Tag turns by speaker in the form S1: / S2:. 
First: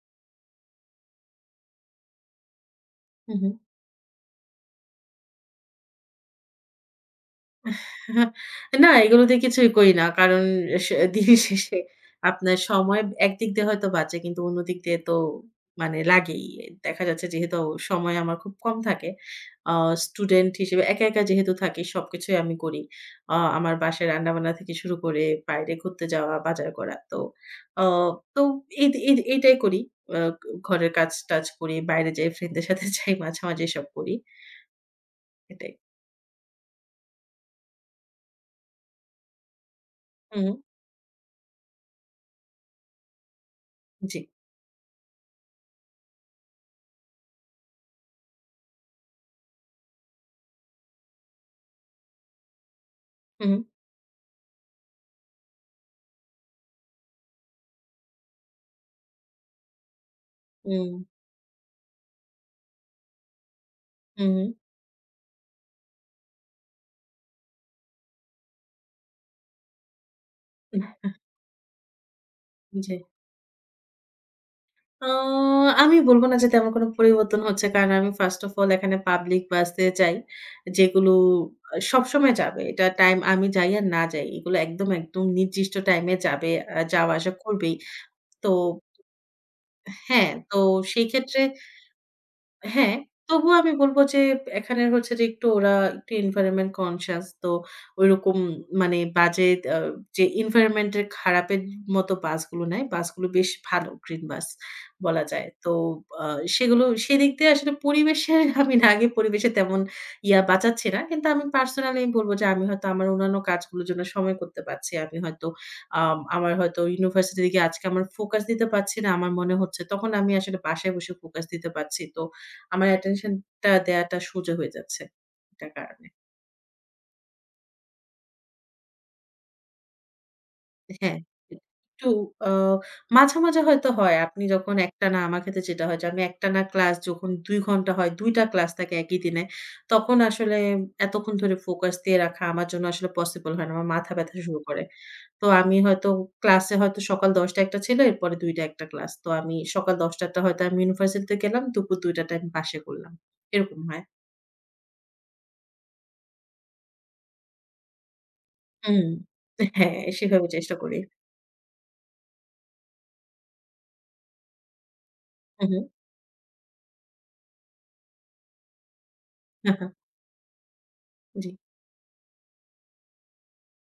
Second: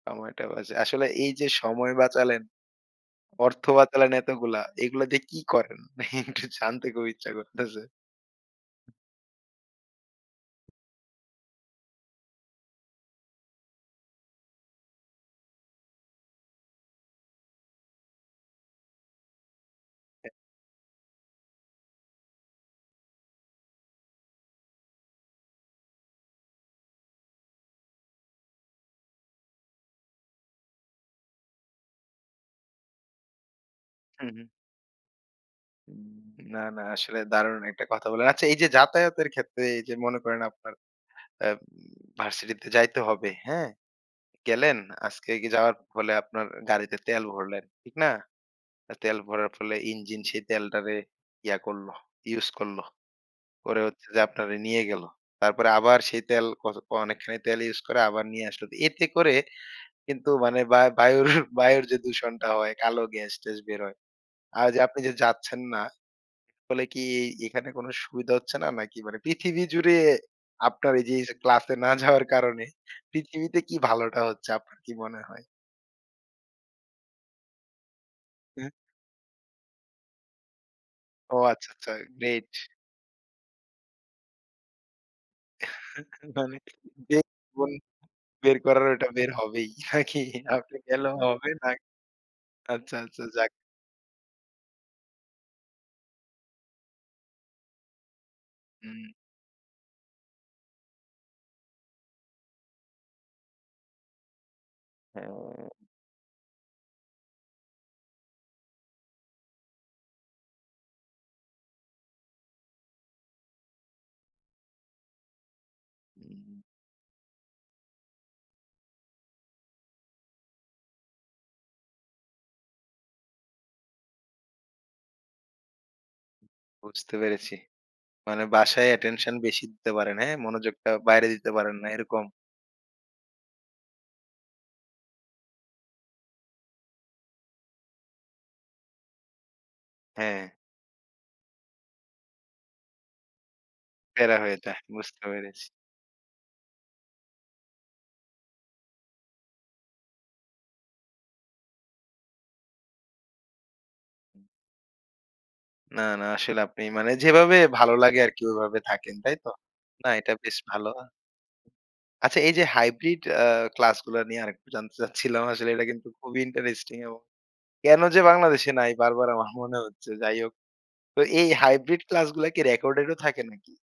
S1: সময়টা বাঁচে। আসলে এই যে, সময় বাঁচালেন,
S2: হুম, হুম।
S1: অর্থ বাঁচালেন এতগুলা। এগুলা দিয়ে কি করেন? একটু জানতে খুব ইচ্ছা করছে।
S2: না এগুলো দিয়ে কিছুই করি না। কারণ শে দিনের শেষে আপনার সময় একদিক দিয়ে হয়তো বাঁচে কিন্তু অন্য দিক দিয়ে তো মানে লাগেই। দেখা যাচ্ছে যেহেতু সময় আমার খুব কম থাকে। আ
S1: অ্যা।
S2: স্টুডেন্ট হিসেবে একা, একা যেহেতু থাকি সবকিছুই আমি করি। আ আমার বাসায় রান্না-বান্না থেকে শুরু করে বাইরে ঘুরতে যাওয়া, বাজার করা। তো আ তো এই এই এটাই করি। আ ঘরের কাজ টাজ করি, বাইরে যাই ফ্রেন্ড দের সাথে যাই মাঝে, মাঝে এসব করি।
S1: হু, হুম।
S2: এটাই।
S1: উম না, না আসলে দারুণ একটা কথা বললেন। আচ্ছা এই যে, যাতায়াতের ক্ষেত্রে এই যে, মনে করেন
S2: হুম।
S1: আপনার অ্যা ভার্সিটিতে যাইতে হবে হ্যাঁ?
S2: জি।
S1: গেলেন আজকে যাওয়ার ফলে আপনার গাড়িতে তেল ভরলেন ঠিক না? তেল ভরার ফলে ইঞ্জিন সেই তেলটারে ইয়া করলো ইউজ করল।
S2: হু, হুম।
S1: করে হচ্ছে যে, আপনারে নিয়ে গেলো। তারপরে আবার সেই তেল ক অনেকখানি তেল ইউস করে আবার নিয়ে আসলো। এতে করে কিন্তু মানে বা
S2: হুম।
S1: বায়ুর, বায়ুর যে, দূষণটা হয় কালো গ্যাস-ট্যাস বের হয়।
S2: হু, হুম।
S1: আর আপনি যে, যাচ্ছেন না তাহলে কি এখানে কোন সুবিধা হচ্ছে না? নাকি পৃথিবী জুড়ে
S2: হ্যাঁ,
S1: আপনার এই
S2: হ্যাঁ,।
S1: যে, যে, ক্লাসে না যাওয়ার কারণে
S2: জি।
S1: পৃথিবীতে কি ভালোটা হচ্ছে আপনার কি
S2: তো
S1: মনে হয়?
S2: আমি বলব না যাতে আমার কোন পরিবর্তন হচ্ছে। কারণ আমি first of all
S1: হ্যাঁ।
S2: এখানে পাবলিক বাস এ যাই। যেগুলো
S1: ও আচ্ছা,
S2: আ
S1: আচ্ছা,
S2: সবসময়
S1: গ্রেট।
S2: যাবে। এটা টাইম আমি যাই আর না যাই। এগুলো একদম, একদম নির্দিষ্ট টাইমে যাবে।
S1: মানে
S2: আ যাওয়া
S1: বের
S2: আসা করবেই।
S1: [unintelligible]
S2: তো
S1: বের করার ওটা বের হবেই নাকি?
S2: হ্যাঁ, তো
S1: আপনি
S2: সেই
S1: গেলেও
S2: ক্ষেত্রে।
S1: হবে না আচ্ছা,
S2: হ্যাঁ,
S1: আচ্ছা যাক।
S2: তবুও আমি বলব যে, এখানে হচ্ছে যে, একটু ওরা একটু environment conscious তো ঐরকম মানে
S1: হুম।
S2: বাজে আ যে, এনভায়রনমেন্ট এর খারাপের মতো বাসগুলো নাই, বাসগুলো বেশ ভালো green bus বলা যায়। তো
S1: হ্যাঁ।
S2: আ সেগুলো সেদিক দিয়ে আসলে পরিবেশের আমি না আগে পরিবেশের তেমন ইয়া বাঁচাচ্ছি না। কিন্তু আমি পার্সোনালি আমি বলব যে, আমি হয়তো আমার অন্যান্য কাজগুলোর জন্য সময় করতে পারছি। আমি হয়তো আম আমার
S1: হুম।
S2: হয়তো ইউনিভার্সিটিতে গিয়ে আজকে আমার ফোকাস দিতে পারছি না। আমার মনে হচ্ছে তখন আমি আসলে বাসায় বসে ফোকাস দিতে পারছি। তো, আমার অ্যাটেনশনটা দেয়াটা সোজা হয়ে যাচ্ছে এটার কারণে।
S1: বুঝতে পেরেছি। মানে বাসায় অ্যাটেনশন বেশি দিতে পারেন, হ্যাঁ, মনোযোগটা
S2: হ্যাঁ,
S1: বাইরে দিতে পারেন না
S2: একটু
S1: এরকম?
S2: আ মাঝে, মাঝে হয়তো হয় আপনি যখন একটানা আমার ক্ষেত্রে যেটা হয় যে, আমি একটানা ক্লাস যখন ২ ঘণ্টা হয়, ২ টা ক্লাস থাকে একই দিনে। তখন
S1: হ্যাঁ।
S2: আসলে এতক্ষণ ধরে ফোকাস দিয়ে রাখা আমার জন্য আসলে পসিবল হয় না আমার মাথা
S1: প্যারা
S2: ব্যাথা
S1: হয়ে
S2: শুরু
S1: যায়।
S2: করে।
S1: বুঝতে
S2: তো
S1: পেরেছি।
S2: আমি হয়তো ক্লাসে হয়তো সকাল ১০:০০ টায় একটা ছিল এরপরে ২:০০ টা একটা ক্লাস। তো আমি সকাল ১০:০০ টা হয়তো আমি ইউনিভার্সিটিতে গেলাম। দুপুর ২:০০ টার টাই আমি বাসায় করলাম এরকম হয়।
S1: না, না আসলে আপনি মানে যেভাবে ভালো লাগে আরকি ওইভাবে
S2: হুম, হুম।
S1: থাকেন তাই তো?
S2: হ্যাঁ,
S1: না এটা
S2: সেভাবে
S1: বেশ
S2: চেষ্টা
S1: ভালো।
S2: করি।
S1: আচ্ছা এই যে, hybrid আ ক্লাস গুলা নিয়ে আরেকটু জানতে চাচ্ছিলাম।
S2: হু,
S1: আসলে
S2: হুম।
S1: এটা কিন্তু খুবই ইন্টারেস্টিং এবং কেন যে, বাংলাদেশে নাই বারবার আমার
S2: হ্যাঁ,
S1: মনে
S2: হ্যাঁ।
S1: হচ্ছে যাই হোক। তো এই
S2: জি।
S1: hybrid ক্লাসগুলা কি রেকর্ডেড ও থাকে নাকি?